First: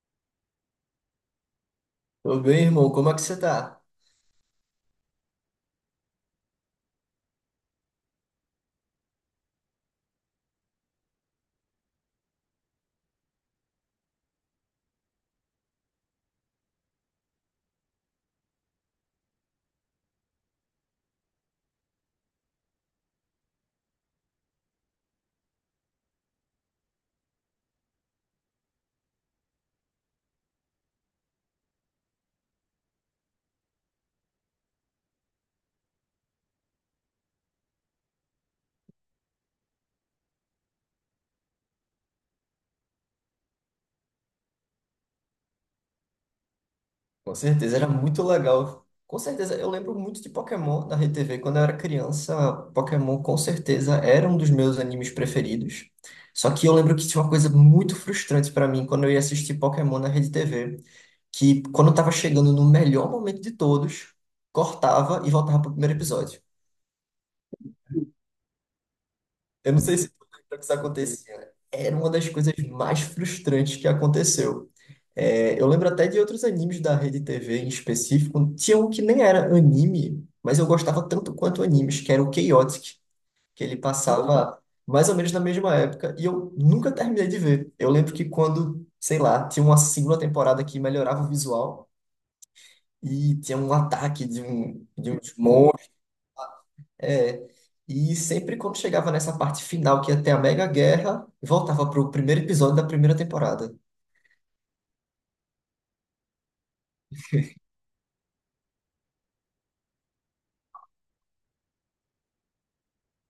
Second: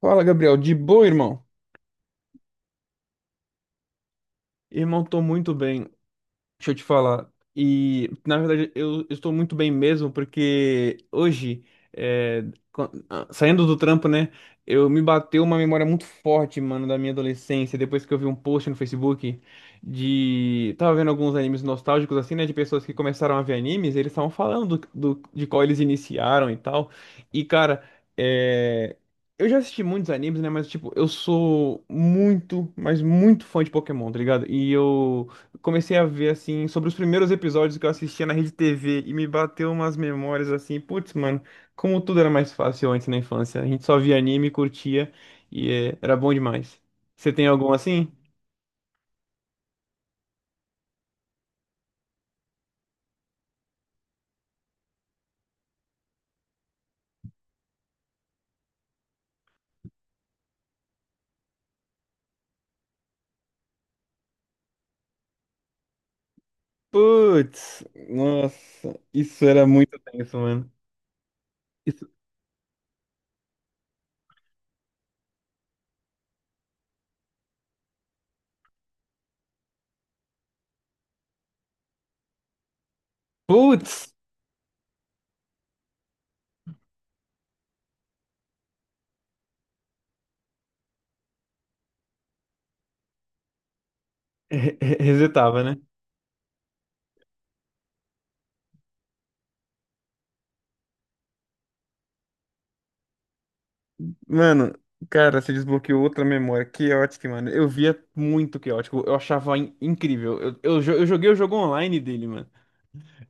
Fala, Gabriel. De boa, irmão? Tô bem, irmão. Como é que você tá? Irmão, tô muito bem. Deixa eu te falar. E, na verdade, eu estou muito bem mesmo, porque hoje, é, saindo do trampo, né, eu me bateu uma memória muito forte, mano, da minha adolescência, depois que eu vi um post no Facebook de... Tava vendo alguns animes nostálgicos, assim, né, de pessoas que começaram a ver animes, eles estavam falando de qual eles iniciaram e tal. E, cara, é... Eu já assisti muitos animes, né? Mas, tipo, eu sou muito, mas muito fã de Pokémon, tá ligado? E eu comecei a ver, assim, sobre os primeiros episódios que eu assistia na Rede TV e me bateu umas memórias assim, putz, mano, como tudo era mais fácil antes na infância. A gente só via anime, curtia e é, era bom demais. Você Com tem algum certeza, era assim? muito legal. Com certeza, eu lembro muito de Pokémon da Rede TV. Quando eu era criança, Pokémon com certeza era um dos meus animes preferidos. Só que eu lembro que tinha uma coisa muito frustrante pra mim quando eu ia assistir Pokémon na Rede TV, que quando eu tava chegando no melhor momento de todos, cortava e voltava pro primeiro episódio. Putz, nossa, isso era Eu não muito sei se tu tenso, lembra que mano. isso acontecia. Era Isso, uma das coisas mais frustrantes que aconteceu. É, eu lembro até de outros animes da Rede TV em específico. Tinha um que nem era anime, mas eu gostava tanto quanto animes, que era o Chaotic, que ele putz, passava mais ou menos na mesma época, e eu nunca terminei de ver. Eu lembro que quando, sei lá, tinha uma segunda temporada que melhorava o visual, e tinha um ataque de, um, de uns resetava, né? é, e sempre quando chegava nessa parte final, que ia ter a mega guerra, voltava pro primeiro episódio da primeira temporada. Mano, cara, você desbloqueou outra memória. Chaotic, mano. Eu via muito Chaotic. Eu achava incrível. Eu joguei o jogo online dele, mano.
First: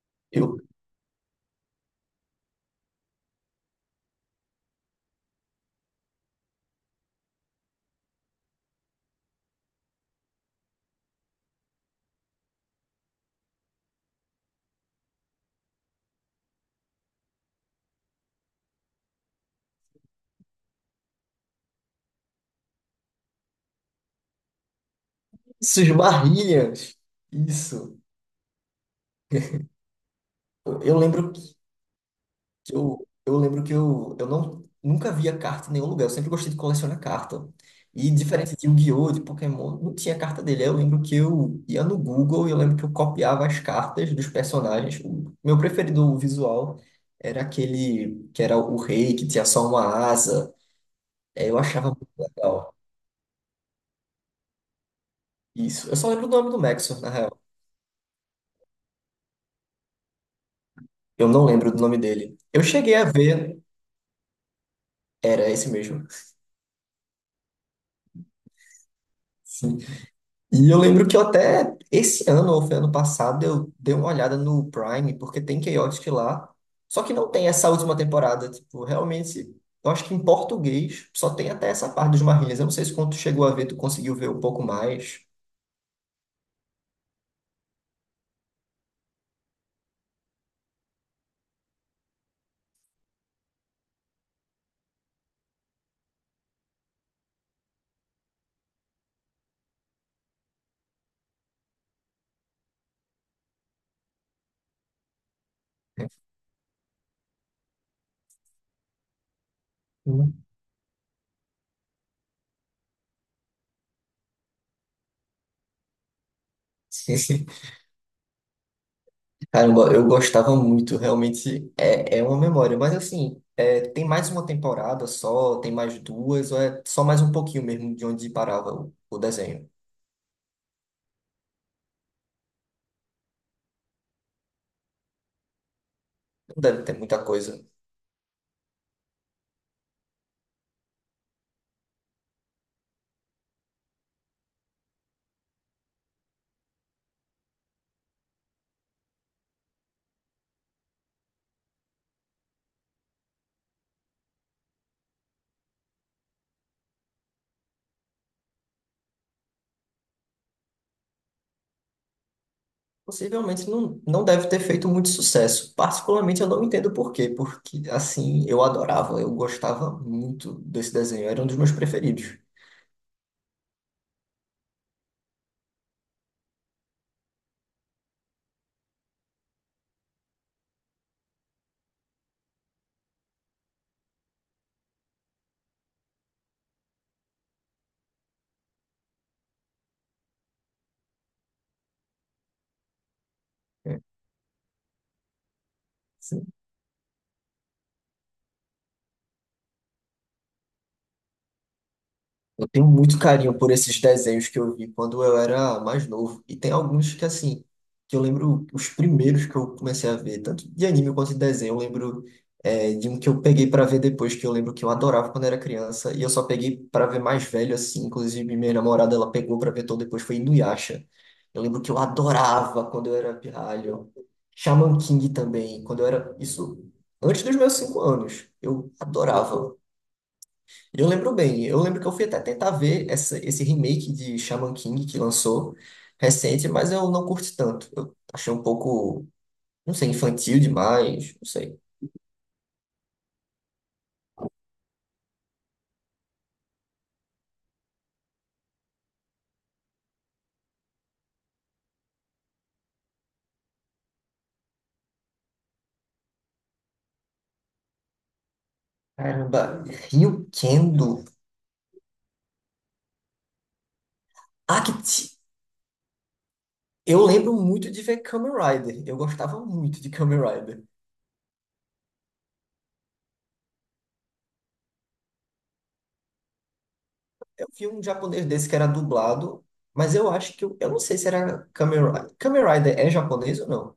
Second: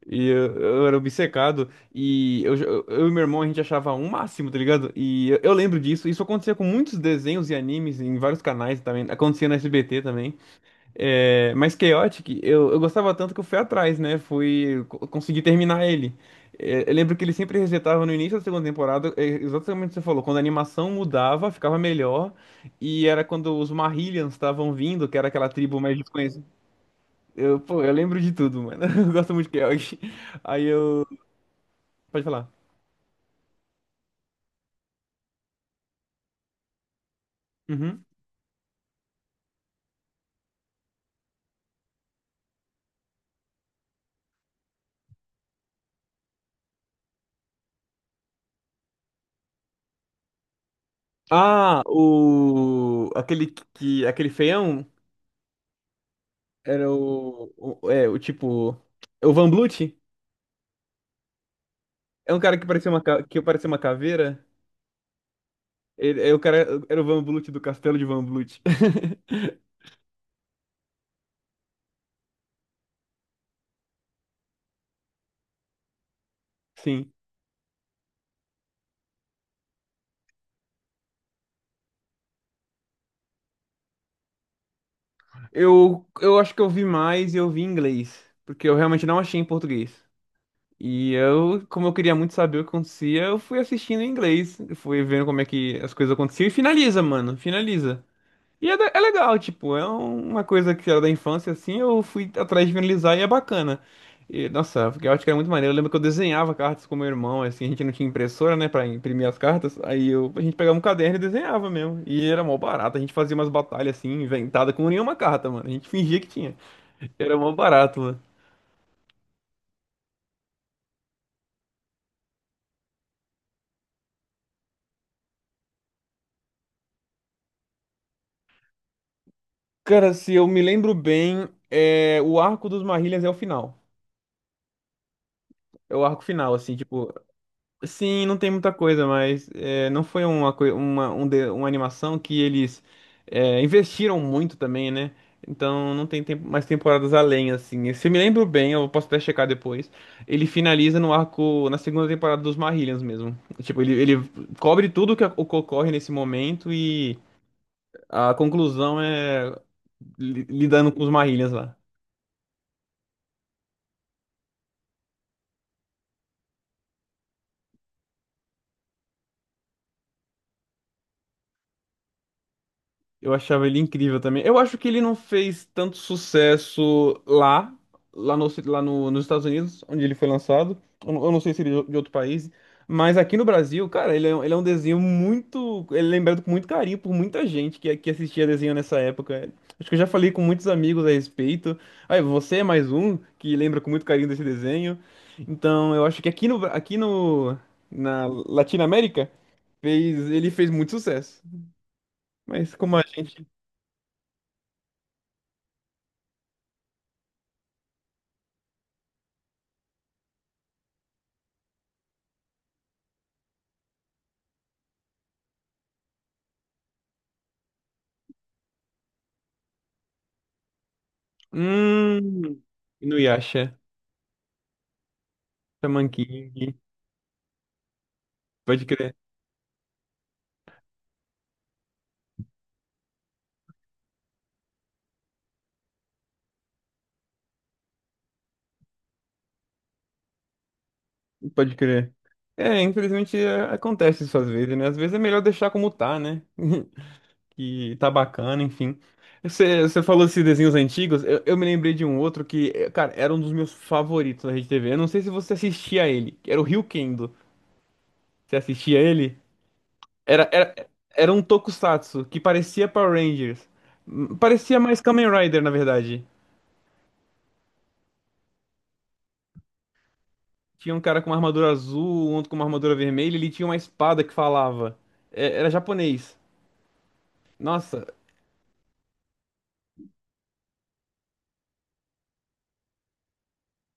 E eu, Eu, eu era obcecado. E eu e meu irmão, a gente achava um máximo, tá ligado? E eu lembro disso. Isso acontecia com muitos desenhos e animes em vários canais também. Acontecia na SBT também. É, mas Chaotic, eu gostava tanto que eu fui atrás, né? Consegui terminar ele. É, eu lembro que ele sempre resetava no início da segunda temporada, é, exatamente o que você falou, quando a animação mudava, ficava melhor, e era quando os Marillions estavam vindo, que era aquela tribo isso, mais desconhecida. esbarrilhas! Eu, pô, eu Isso. lembro de tudo, mano. Eu gosto muito de Kelg. Aí Eu, eu eu. lembro que Pode falar. eu lembro que eu não, nunca via carta em nenhum lugar. Eu sempre gostei de colecionar carta. Uhum. E diferente de Yu-Gi-Oh!, de Pokémon, não tinha carta dele. Aí eu lembro que eu ia no Google e eu lembro que eu copiava as cartas dos personagens. O meu preferido visual era aquele que era o rei, que tinha só uma asa. É, eu Ah, achava muito legal o. Aquele que. Aquele feião isso. Eu só lembro do nome do era Maxwell, na real. o. O tipo. É o Van Blut? Eu não lembro do nome É dele. um cara Eu que parecia cheguei a que ver, parecia uma caveira. era esse mesmo. Ele, é o cara, era o Van Blut do Castelo de Van Blut. Sim. E eu lembro que eu até esse ano, ou foi ano passado, eu dei uma olhada no Prime, porque tem Chaotic lá. Só Sim. que não tem essa última temporada. Tipo, realmente, eu acho que em português só tem até essa parte dos Marlinhas. Eu não sei se quando tu chegou a ver, tu conseguiu ver um pouco mais. Eu acho que eu vi mais e eu vi em inglês. Porque eu realmente não achei em português. E eu, como eu queria muito saber o que acontecia, eu fui assistindo em inglês, fui vendo como é que as coisas aconteciam e finaliza, mano, finaliza. E é, é legal, tipo, é uma coisa que era da infância, assim, eu fui atrás de finalizar e é bacana. E, nossa, porque eu acho que era muito maneiro. Eu lembro que eu desenhava cartas com meu irmão, assim, a gente não tinha impressora, né, pra imprimir as cartas. Aí eu, a Hum. gente pegava um caderno e desenhava mesmo. E era mó barato, a gente fazia umas batalhas, assim, inventada com nenhuma carta, mano. A gente fingia que tinha. Era mó barato. Caramba, eu gostava muito, realmente é uma memória, mas assim, tem mais uma temporada só, tem mais duas, ou é só mais um pouquinho mesmo de onde parava o desenho. Cara, se eu me lembro bem, é, o arco dos Marrilhas é o final. É o arco final, Não assim, deve ter tipo. muita coisa. Sim, não tem muita coisa, mas é, não foi uma, coi- uma, um de- uma animação que eles é, investiram muito também, né? Então não tem tempo- mais temporadas além, assim. Se eu me lembro bem, eu posso até checar depois. Ele finaliza no arco, na segunda temporada dos Marrillians mesmo. Tipo, ele cobre tudo que o que ocorre nesse momento e a conclusão é lidando com os Marrillians lá. Possivelmente não deve ter feito muito sucesso. Particularmente eu não entendo por quê, porque assim, eu adorava, eu gostava muito desse desenho, era um dos meus preferidos. Eu achava ele incrível também. Eu acho que ele não fez tanto sucesso lá, nos Estados Unidos, onde ele foi lançado. Eu não sei se ele é de outro país. Mas aqui no Brasil, cara, ele é, ele é um desenho muito. Ele é lembrado com muito carinho por muita gente que assistia desenho nessa época. Acho que eu já falei com muitos amigos a respeito. Aí, você é mais um que lembra com É. muito carinho desse desenho. Então, eu acho que aqui no, Bra- aqui no, na Latinoamérica, fez, ele fez muito sucesso. Eu Mas tenho como a muito gente. carinho por esses desenhos que eu vi quando eu era mais novo. E tem alguns que, assim, que eu lembro os primeiros que eu comecei a ver, tanto de anime quanto de desenho. Eu lembro, de um que eu peguei para ver depois, que eu lembro que eu adorava quando era criança. E eu só peguei para ver mais velho, assim. Inclusive, minha namorada, ela pegou para ver todo depois, foi Inuyasha. Eu lembro que eu Hum, adorava quando eu era Inuyasha, pirralho. Shaman King também, quando eu Shaman era... King, Isso antes dos meus 5 anos. pode Eu crer, adorava. Eu lembro bem, eu lembro que eu fui até tentar ver esse remake de Shaman King que lançou recente, mas eu não curti tanto. Eu achei um pouco, não sei, infantil demais, não pode sei. crer. É, infelizmente é, acontece isso às vezes, né? Às vezes é melhor deixar como tá, né? Que tá bacana, enfim. Você falou desses desenhos antigos, eu me lembrei de um outro que, cara, era um dos meus favoritos da Rede RedeTV. Eu não sei se você assistia a ele, que era o Ryukendo. Você assistia a ele? Caramba, Ryu Era, era, Kendo. era um tokusatsu que parecia Power Rangers. Parecia Ah, mais Kamen Rider, na verdade. eu lembro muito de ver Kamen Rider. Eu gostava muito de Kamen Rider. Tinha um cara com uma armadura azul, um outro com uma armadura vermelha, ele tinha uma espada que falava. É, era japonês. Eu vi um Nossa, japonês desse que era dublado, mas eu acho que eu não sei se era Kamen Rider. Kamen Rider é japonês ou não?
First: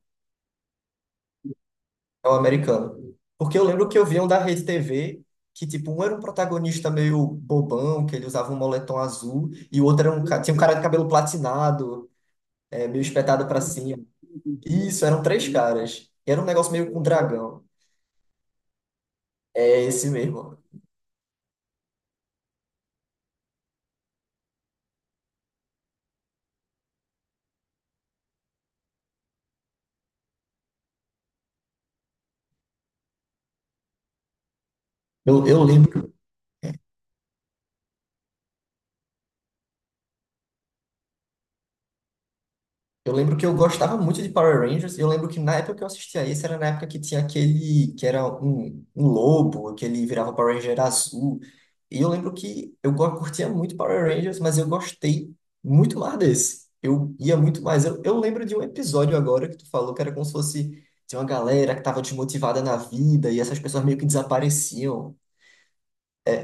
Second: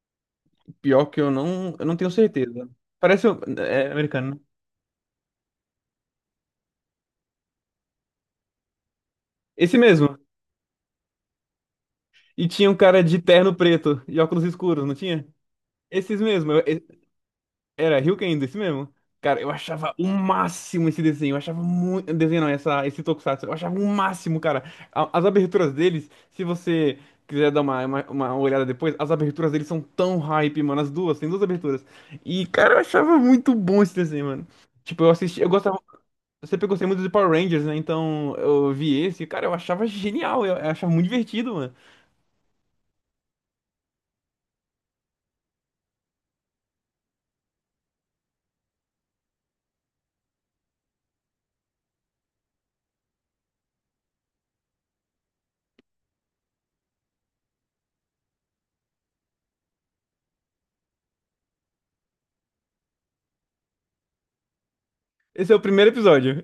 pior que eu não tenho É o certeza. americano. Parece Porque eu lembro é, que eu vi um americano, né? da Rede TV que, tipo, um era um protagonista meio bobão, que ele usava um moletom azul, Esse e o outro mesmo. era tinha um cara de cabelo platinado, E tinha um meio cara de espetado terno pra cima. preto e óculos escuros, não Isso, eram tinha? três caras. Esses E era um mesmo. negócio meio com dragão. Era Ryuken, desse mesmo. Cara, eu É achava o esse mesmo. máximo esse desenho. Eu achava muito. Desenho não, essa, esse tokusatsu. Eu achava o máximo, cara. As aberturas deles, se você quiser dar uma olhada depois, as aberturas deles são tão hype, mano. As duas, tem duas aberturas. E, cara, eu achava muito bom esse desenho, mano. Tipo, eu assisti, Eu, eu eu gostava. lembro. Eu sempre gostei muito de Power Rangers, né? Então eu vi esse, cara, eu achava genial. Eu achava muito divertido, mano. Eu lembro que eu gostava muito de Power Rangers, e eu lembro que na época que eu assistia isso, era na época que tinha aquele, que era um lobo, que ele virava Power Ranger azul. E eu lembro que eu curtia muito Power Rangers, mas eu gostei muito mais desse. Eu ia muito mais. Eu lembro de um episódio agora que tu falou que era como se fosse de uma galera que tava desmotivada na vida, e essas pessoas meio que desapareciam. Esse é o primeiro episódio.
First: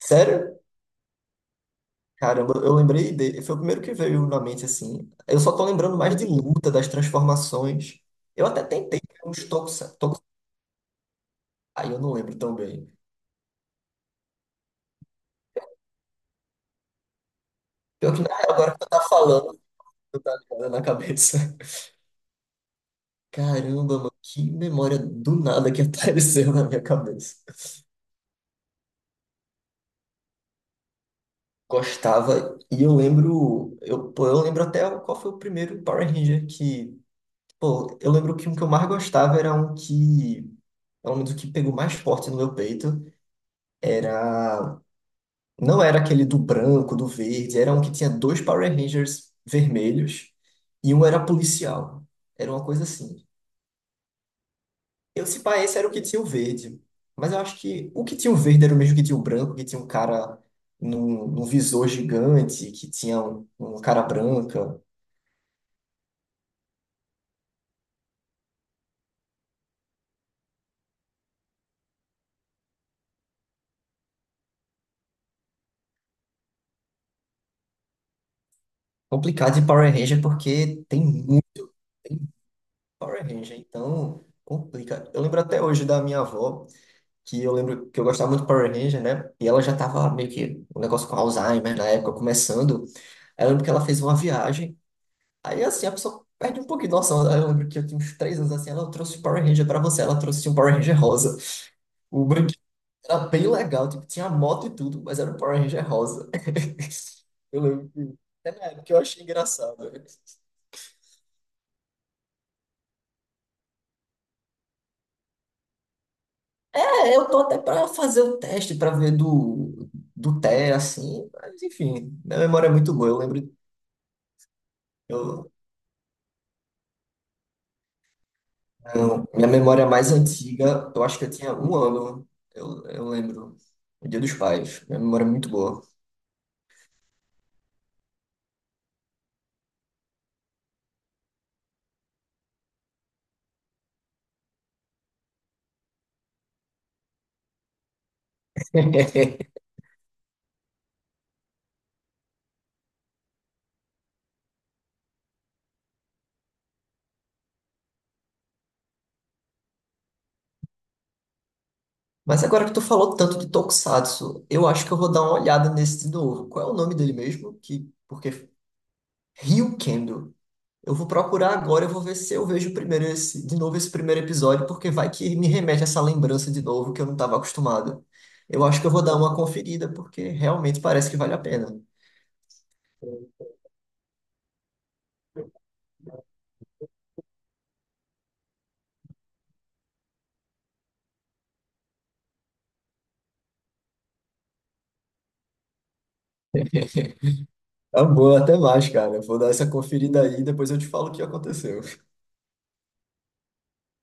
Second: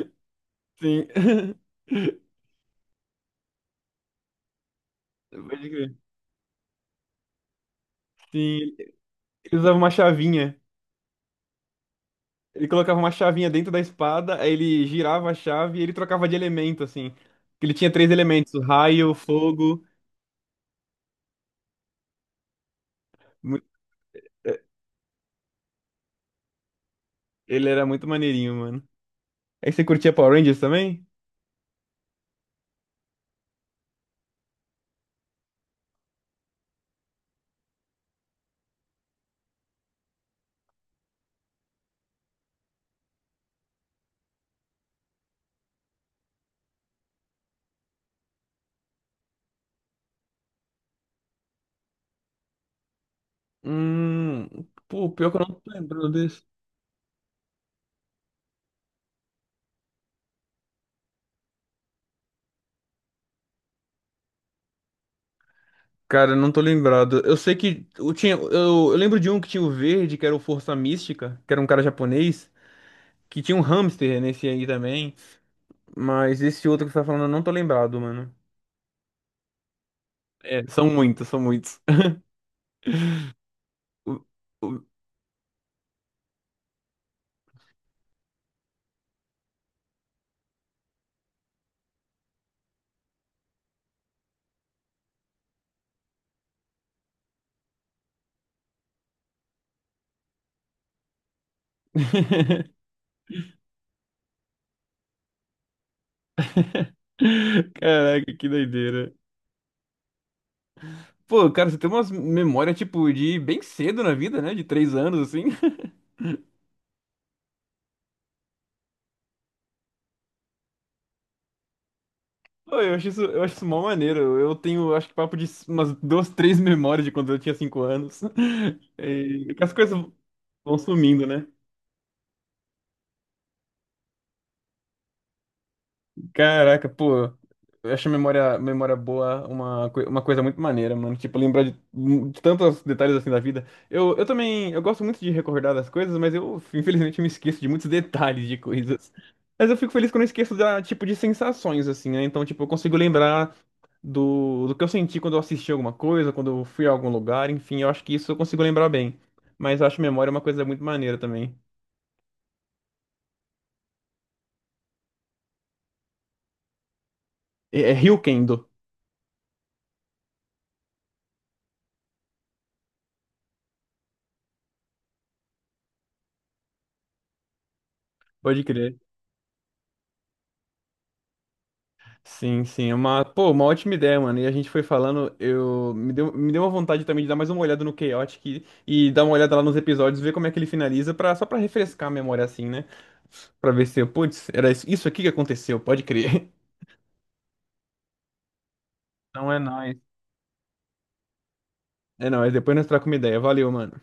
Sério? Sim. Caramba, eu lembrei dele. Foi o primeiro que veio na mente, assim. Eu só tô Pode crer. lembrando mais de luta, das transformações. Eu até Sim, tentei né, uns ele usava uma tokusai, chavinha. eu não lembro tão Ele bem. colocava uma chavinha dentro da espada, aí ele girava a chave e ele trocava de elemento, assim. Que ele tinha três Pior que na elementos, real, agora que tu tá raio, falando, fogo. tu tá ligado na cabeça. mu- Caramba, mano, que é, memória do nada que apareceu na minha cabeça. Ele era muito maneirinho, mano. Aí você curtia Power Rangers também? Gostava, e eu lembro, pô, eu lembro até qual foi o primeiro Power Ranger que, pô, eu lembro que um que eu mais gostava era um que, pelo menos o que pegou mais forte no meu peito, era não era aquele do branco, do verde, era um que tinha dois Power Rangers vermelhos e um era policial. Era uma coisa assim. Hum, pô, Eu, pior que eu se pá, não tô esse era o que lembrando tinha o desse. verde. Mas eu acho que o que tinha o verde era o mesmo que tinha o branco, que tinha um cara num visor gigante, que tinha um cara branca. Cara, não tô lembrado. Eu sei que eu lembro de um que tinha o verde, que era o Força Mística, que era um cara japonês, que tinha um hamster nesse aí também. Mas esse outro que você tá falando, eu não tô lembrado, mano. Complicado de Power Ranger É, porque são tem muitos, são muito, muitos. tem muito Power Ranger, O- então o- complica. Eu lembro até hoje da minha avó, que eu lembro que eu gostava muito de Power Ranger, né? E ela já tava meio que um negócio com Alzheimer na época, começando. Aí eu lembro que ela fez uma viagem. Aí assim, a pessoa perde um pouquinho de noção. Aí eu lembro que eu tinha uns 3 anos assim, ela trouxe o Power Ranger pra você, ela trouxe um Power Ranger rosa. O brinquedo era bem legal, tipo, tinha moto e tudo, mas era um Power Ranger rosa. Eu lembro que Caraca, que até na época eu doideira. achei engraçado. Pô, cara, você tem umas memórias, tipo, de bem cedo na vida, né? De 3 anos, assim. É, eu tô até pra fazer um teste pra ver do, Té, assim, mas enfim, minha memória é Pô, muito boa. Eu lembro. eu acho isso mó maneiro. Eu tenho, acho que papo de Eu umas duas, três memórias de quando eu tinha 5 anos. Não, minha E que as memória coisas mais vão antiga, eu acho que sumindo, eu né? tinha 1 ano, eu lembro. O Dia dos Pais. Minha memória é muito boa. Caraca, pô. Eu acho a memória boa uma coisa muito maneira, mano. Tipo, lembrar de tantos detalhes assim da vida. Eu também, eu gosto muito de recordar das coisas, mas eu, infelizmente, me esqueço de muitos detalhes de coisas. Mas eu fico feliz quando eu esqueço da, tipo, de sensações, assim, né? Então, tipo, eu consigo lembrar do que eu senti quando eu assisti alguma coisa, quando eu fui a algum lugar, enfim, eu acho que isso eu consigo lembrar bem. Mas eu acho memória uma coisa muito maneira também. Mas agora que tu falou tanto de Tokusatsu, eu acho que eu vou dar uma olhada nesse de novo. Qual é o nome dele mesmo? É, Que, é porque Ryukendo, Ryukendo. Eu vou procurar agora, eu vou ver se eu vejo primeiro esse, de novo esse primeiro episódio, porque vai que me remete a essa lembrança de novo que eu não estava acostumado. Eu pode acho que eu crer. vou dar uma conferida, porque realmente parece que vale a pena. Sim, sim, é uma, pô, uma ótima ideia, mano. E a gente foi falando, me deu uma vontade também de dar mais uma olhada no Chaotic e dar uma olhada lá nos episódios, ver como é que ele finaliza, pra, só pra refrescar a memória assim, né? Pra ver se eu, putz, era isso aqui que aconteceu, pode crer. Tá bom, até mais, cara. Vou dar Não é essa nóis. conferida aí e depois eu te falo o que aconteceu. É nóis, depois nós trocamos uma ideia. Valeu, mano.